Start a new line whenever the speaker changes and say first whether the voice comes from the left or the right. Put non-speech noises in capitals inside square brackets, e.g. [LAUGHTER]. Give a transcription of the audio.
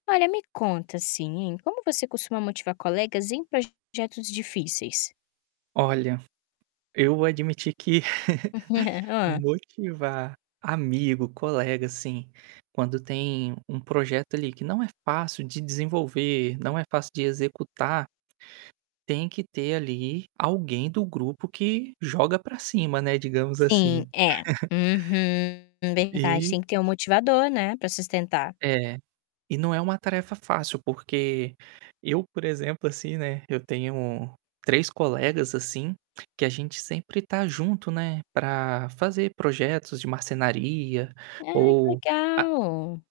left: Olha me conta, assim, hein, como você costuma motivar colegas em projetos difíceis?
right: Olha, eu admiti que, [CHUCKLES]
left: [CHUCKLES] Hã.
right: motivar amigo, colega, assim, quando tem um projeto ali que não é fácil de desenvolver, não é fácil de executar tem que ter, ali, alguém do grupo que joga para cima, né, digamos,
left: Sim
right: assim.
left: é.
right: [CHUCKLES]
left: Uhum, verdade
right: E
left: tem que ter um motivador, né, para sustentar.
right: É, e não é uma tarefa fácil porque eu, por exemplo, assim, né, eu tenho 3 colegas, assim, que a gente sempre está junto, né, para fazer projetos de marcenaria,
left: Ai que
right: ou a
left: legal.